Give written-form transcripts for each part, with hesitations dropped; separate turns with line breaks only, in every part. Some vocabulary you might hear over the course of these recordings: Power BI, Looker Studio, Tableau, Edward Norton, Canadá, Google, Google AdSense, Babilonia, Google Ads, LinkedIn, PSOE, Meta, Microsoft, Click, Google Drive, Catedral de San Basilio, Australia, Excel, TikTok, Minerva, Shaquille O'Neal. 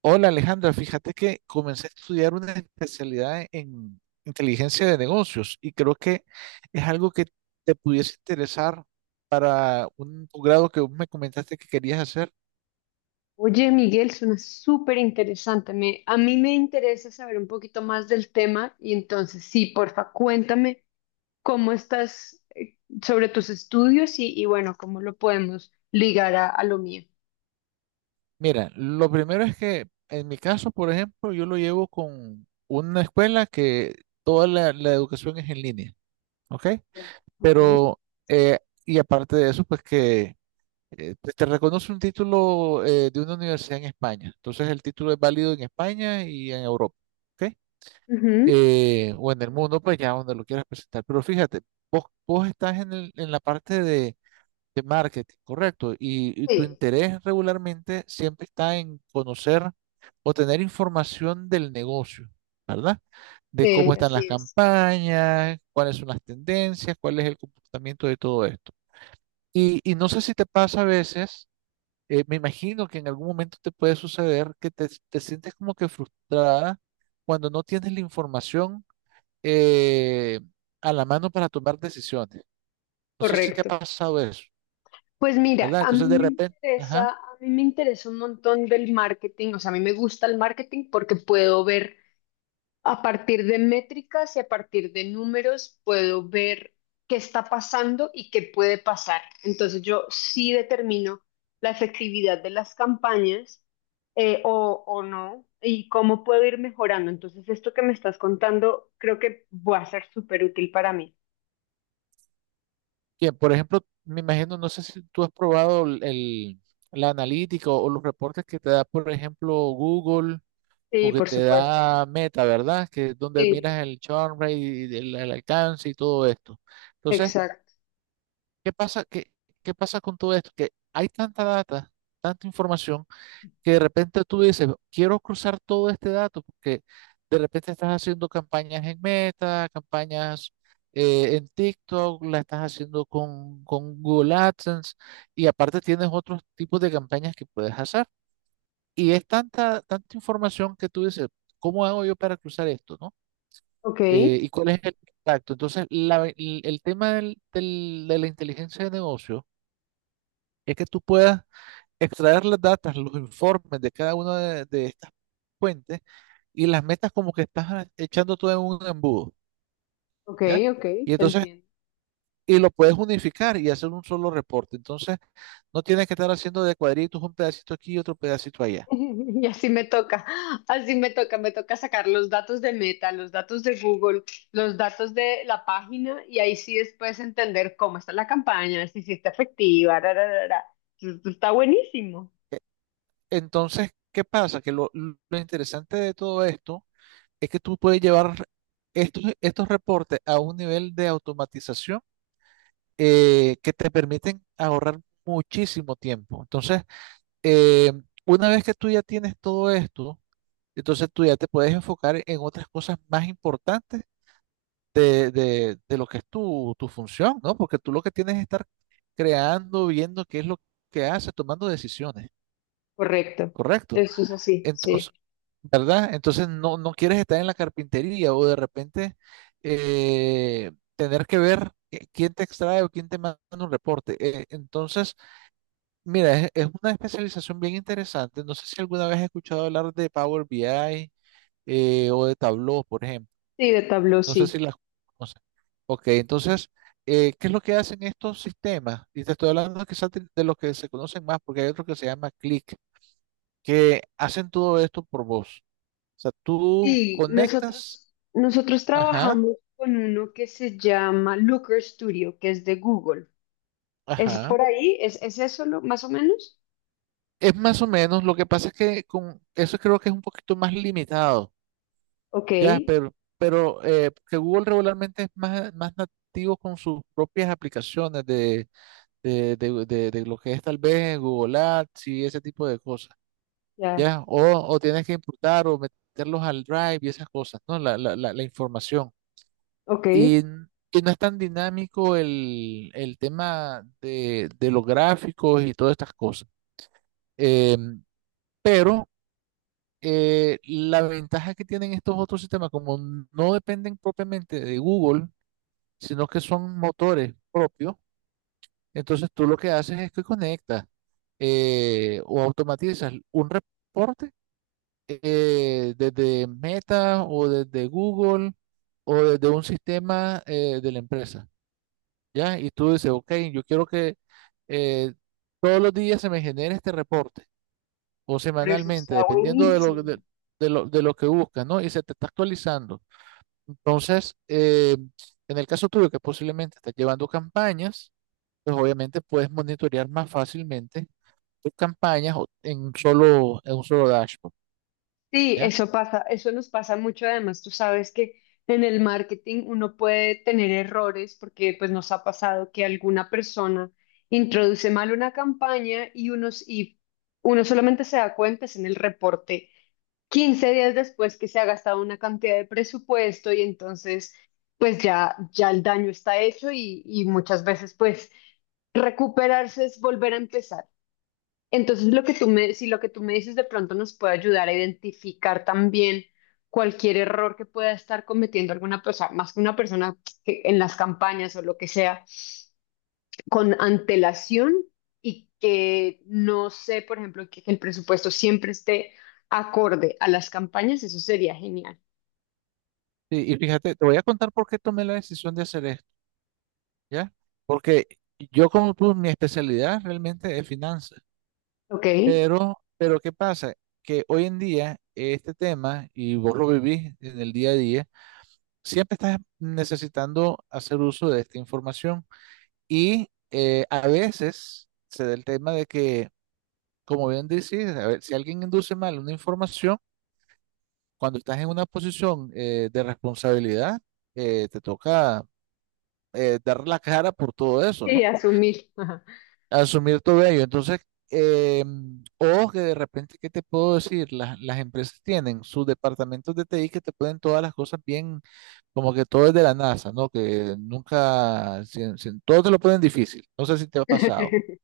Hola Alejandra, fíjate que comencé a estudiar una especialidad en inteligencia de negocios y creo que es algo que te pudiese interesar para un grado que vos me comentaste que querías hacer.
Oye, Miguel, suena súper interesante. A mí me interesa saber un poquito más del tema y entonces sí, porfa, cuéntame cómo estás sobre tus estudios y bueno, cómo lo podemos ligar a lo mío.
Mira, lo primero es que en mi caso, por ejemplo, yo lo llevo con una escuela que toda la educación es en línea, ¿ok?
Ya. Ok.
Pero, eh, y aparte de eso, pues que te reconoce un título de una universidad en España. Entonces el título es válido en España y en Europa, ¿ok?
Ujú.
O en el mundo, pues ya donde lo quieras presentar. Pero fíjate, vos estás en la parte de marketing, correcto, y tu
Sí,
interés regularmente siempre está en conocer o tener información del negocio, ¿verdad? De
sí,
cómo están las
así es.
campañas, cuáles son las tendencias, cuál es el comportamiento de todo esto. Y no sé si te pasa a veces me imagino que en algún momento te puede suceder que te sientes como que frustrada cuando no tienes la información eh, a la mano para tomar decisiones. No sé si te ha
Correcto.
pasado eso,
Pues mira,
¿verdad? Entonces de repente, ajá,
a mí me interesa un montón del marketing, o sea, a mí me gusta el marketing porque puedo ver a partir de métricas y a partir de números, puedo ver qué está pasando y qué puede pasar. Entonces yo sí determino la efectividad de las campañas, o no, y cómo puedo ir mejorando. Entonces, esto que me estás contando creo que va a ser súper útil para mí.
bien, por ejemplo, me imagino, no sé si tú has probado la analítica o los reportes que te da, por ejemplo, Google o
Sí,
que
por
te
supuesto.
da Meta, ¿verdad? Que es donde
Sí,
miras el churn rate, y el alcance y todo esto. Entonces,
exacto.
¿qué pasa, qué pasa con todo esto? Que hay tanta data, tanta información, que de repente tú dices, quiero cruzar todo este dato, porque de repente estás haciendo campañas en Meta, campañas en TikTok, la estás haciendo con Google AdSense, y aparte tienes otros tipos de campañas que puedes hacer. Y es tanta, tanta información que tú dices, ¿cómo hago yo para cruzar esto, no?
Ok,
¿Y cuál es el impacto? Entonces, el tema de la inteligencia de negocio es que tú puedas extraer las datas, los informes de cada una de estas fuentes y las metas como que estás echando todo en un embudo,
ok,
¿ya?
ok,
Y
te
entonces,
entiendo.
y lo puedes unificar y hacer un solo reporte. Entonces, no tienes que estar haciendo de cuadritos un pedacito aquí y otro pedacito allá.
Y así me toca sacar los datos de Meta, los datos de Google, los datos de la página, y ahí sí después entender cómo está la campaña, si sí está efectiva, ra, ra, ra, ra. Esto está buenísimo.
Entonces, ¿qué pasa? Que lo interesante de todo esto es que tú puedes llevar estos reportes a un nivel de automatización que te permiten ahorrar muchísimo tiempo. Entonces, eh, una vez que tú ya tienes todo esto, entonces tú ya te puedes enfocar en otras cosas más importantes de, de lo que es tu, tu función, ¿no? Porque tú lo que tienes es estar creando, viendo qué es lo que haces, tomando decisiones,
Correcto.
¿correcto?
Eso es así, sí.
Entonces, ¿verdad? Entonces no, no quieres estar en la carpintería o de repente tener que ver quién te extrae o quién te manda un reporte. Entonces... Mira, es una especialización bien interesante. No sé si alguna vez has escuchado hablar de Power BI o de Tableau, por ejemplo.
Sí, de Tableau,
No sé si
sí.
las conoces. Ok, entonces, ¿qué es lo que hacen estos sistemas? Y te estoy hablando quizás de los que se conocen más, porque hay otro que se llama Click, que hacen todo esto por voz. O sea, tú
sí
conectas,
nosotros, nosotros
ajá,
trabajamos con uno que se llama Looker Studio, que es de Google. ¿Es
ajá.
por ahí? Es eso lo- más o menos?
Es más o menos, lo que pasa es que con eso creo que es un poquito más limitado.
Ok,
Ya, pero que Google regularmente es más, más nativo con sus propias aplicaciones de, de lo que es tal vez Google Ads y ese tipo de cosas.
ya,
Ya, o tienes que importar o meterlos al Drive y esas cosas, ¿no? La información.
ok.
Y, y no es tan dinámico el tema de los gráficos y todas estas cosas. Em, pero la ventaja que tienen estos otros sistemas, como no dependen propiamente de Google, sino que son motores propios. Entonces tú lo que haces es que conectas o automatizas un reporte desde Meta o desde Google o desde un sistema de la empresa, ¿ya? Y tú dices, ok, yo quiero que eh, todos los días se me genere este reporte o
Pero eso
semanalmente,
está
dependiendo
buenísimo.
de lo que buscas, ¿no? Y se te está actualizando. Entonces, en el caso tuyo, que posiblemente estás llevando campañas, pues obviamente puedes monitorear más fácilmente tus campañas en un solo dashboard,
Sí,
¿ya?
eso pasa, eso nos pasa mucho. Además, tú sabes que en el marketing uno puede tener errores porque pues nos ha pasado que alguna persona introduce mal una campaña y uno solamente se da cuenta es en el reporte 15 días después, que se ha gastado una cantidad de presupuesto, y entonces pues ya el daño está hecho y muchas veces pues recuperarse es volver a empezar. Entonces, lo que tú me, si lo que tú me dices, de pronto nos puede ayudar a identificar también cualquier error que pueda estar cometiendo alguna persona, más que una persona, que en las campañas o lo que sea, con antelación. Y que no sé, por ejemplo, que el presupuesto siempre esté acorde a las campañas, eso sería genial.
Y fíjate, te voy a contar por qué tomé la decisión de hacer esto, ¿ya? Porque yo como tú, mi especialidad realmente es finanzas,
¿Ok? Sí,
pero ¿qué pasa? Que hoy en día este tema, y vos lo vivís en el día a día, siempre estás necesitando hacer uso de esta información y a veces se da el tema de que como bien decís, a ver, si alguien induce mal una información, cuando estás en una posición de responsabilidad, te toca dar la cara por todo eso, ¿no?
asumir. Ajá.
Asumir todo ello. Entonces, eh, o que de repente, ¿qué te puedo decir? Las empresas tienen sus departamentos de TI que te ponen todas las cosas bien, como que todo es de la NASA, ¿no? Que nunca, todo te lo ponen difícil. No sé si te ha pasado,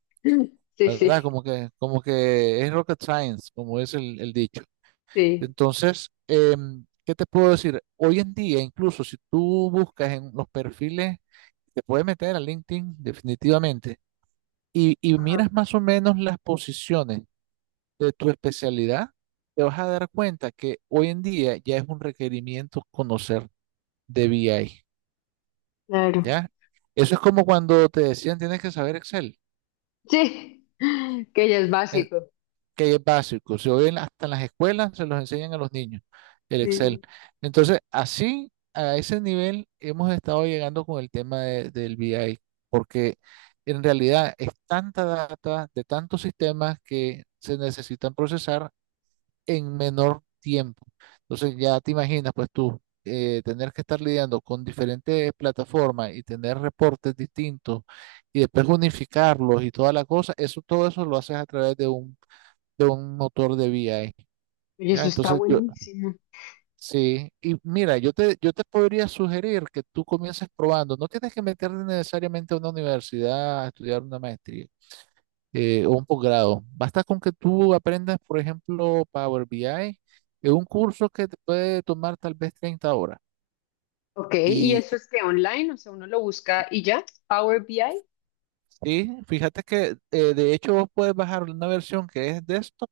Sí,
¿verdad?
sí,
Como que es rocket science, como es el dicho.
sí.
Entonces, ¿qué te puedo decir? Hoy en día, incluso si tú buscas en los perfiles, te puedes meter a LinkedIn definitivamente y
Ajá.
miras más o menos las posiciones de tu especialidad, te vas a dar cuenta que hoy en día ya es un requerimiento conocer de BI,
Claro.
¿ya? Eso es como cuando te decían tienes que saber Excel.
Sí, que ya es
Eh,
básico.
que es básico. Se oyen hasta en las escuelas, se los enseñan a los niños, el
Sí,
Excel.
sí.
Entonces, así, a ese nivel, hemos estado llegando con el tema del BI, porque en realidad es tanta data de tantos sistemas que se necesitan procesar en menor tiempo. Entonces, ya te imaginas, pues tú. Tener que estar lidiando con diferentes plataformas y tener reportes distintos y después unificarlos y toda la cosa, eso, todo eso lo haces a través de un motor de VI.
Oye,
¿Ya?
eso está
Entonces yo,
buenísimo.
sí, y mira, yo te podría sugerir que tú comiences probando. No tienes que meterte necesariamente a una universidad a estudiar una maestría o un posgrado. Basta con que tú aprendas, por ejemplo, Power BI, es un curso que te puede tomar tal vez 30 horas.
Ok, ¿y
Y
eso
que-
es que online? O sea, uno lo busca y ya. Power BI.
sí, fíjate que de hecho vos puedes bajar una versión que es de esto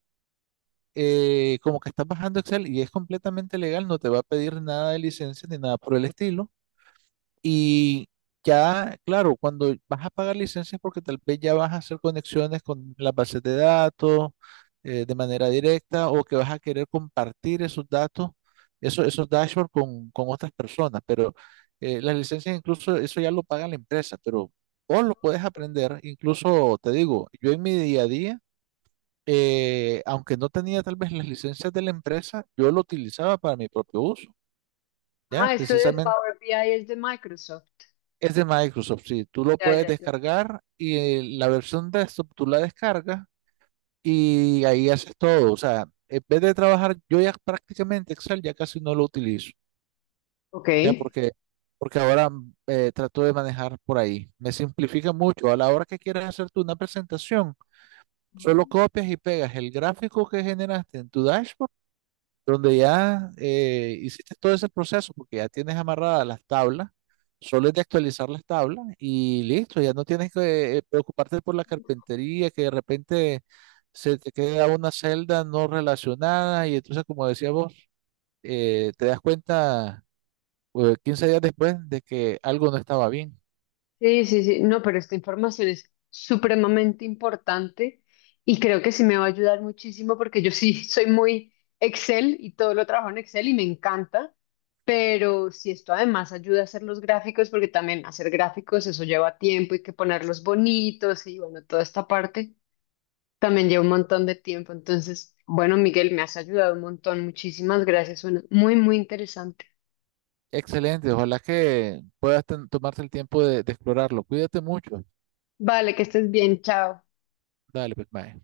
como que estás bajando Excel y es completamente legal, no te va a pedir nada de licencia ni nada por el estilo. Y ya, claro, cuando vas a pagar licencias porque tal vez ya vas a hacer conexiones con las bases de datos de manera directa o que vas a querer compartir esos datos, esos dashboards con otras personas. Pero las licencias incluso eso ya lo paga la empresa, pero vos lo puedes aprender. Incluso te digo, yo en mi día a día, aunque no tenía tal vez las licencias de la empresa, yo lo utilizaba para mi propio uso. Ya,
Ah, esto de
precisamente
Power BI es de Microsoft.
es de Microsoft, sí. Tú lo
Ya,
puedes
ya, ya.
descargar y la versión desktop tú la descargas y ahí haces todo. O sea, en vez de trabajar, yo ya prácticamente Excel ya casi no lo utilizo,
Ok.
ya porque, porque ahora trato de manejar por ahí. Me simplifica mucho. A la hora que quieras hacer tú una presentación, solo
Mm.
copias y pegas el gráfico que generaste en tu dashboard donde ya hiciste todo ese proceso porque ya tienes amarradas las tablas, solo es de actualizar las tablas y listo, ya no tienes que preocuparte por la carpintería, que de repente se te queda una celda no relacionada y entonces, como decía vos, te das cuenta 15 días después de que algo no estaba bien.
Sí, sí, sí. No, pero esta información es supremamente importante y creo que sí me va a ayudar muchísimo, porque yo sí soy muy Excel y todo lo trabajo en Excel y me encanta, pero si esto además ayuda a hacer los gráficos, porque también hacer gráficos eso lleva tiempo, hay que ponerlos bonitos y bueno, toda esta parte. También lleva un montón de tiempo. Entonces, bueno, Miguel, me has ayudado un montón. Muchísimas gracias. Suena muy, muy interesante.
Excelente, ojalá que puedas tomarte el tiempo de explorarlo. Cuídate mucho.
Vale, que estés bien. Chao.
Dale, pues, mae.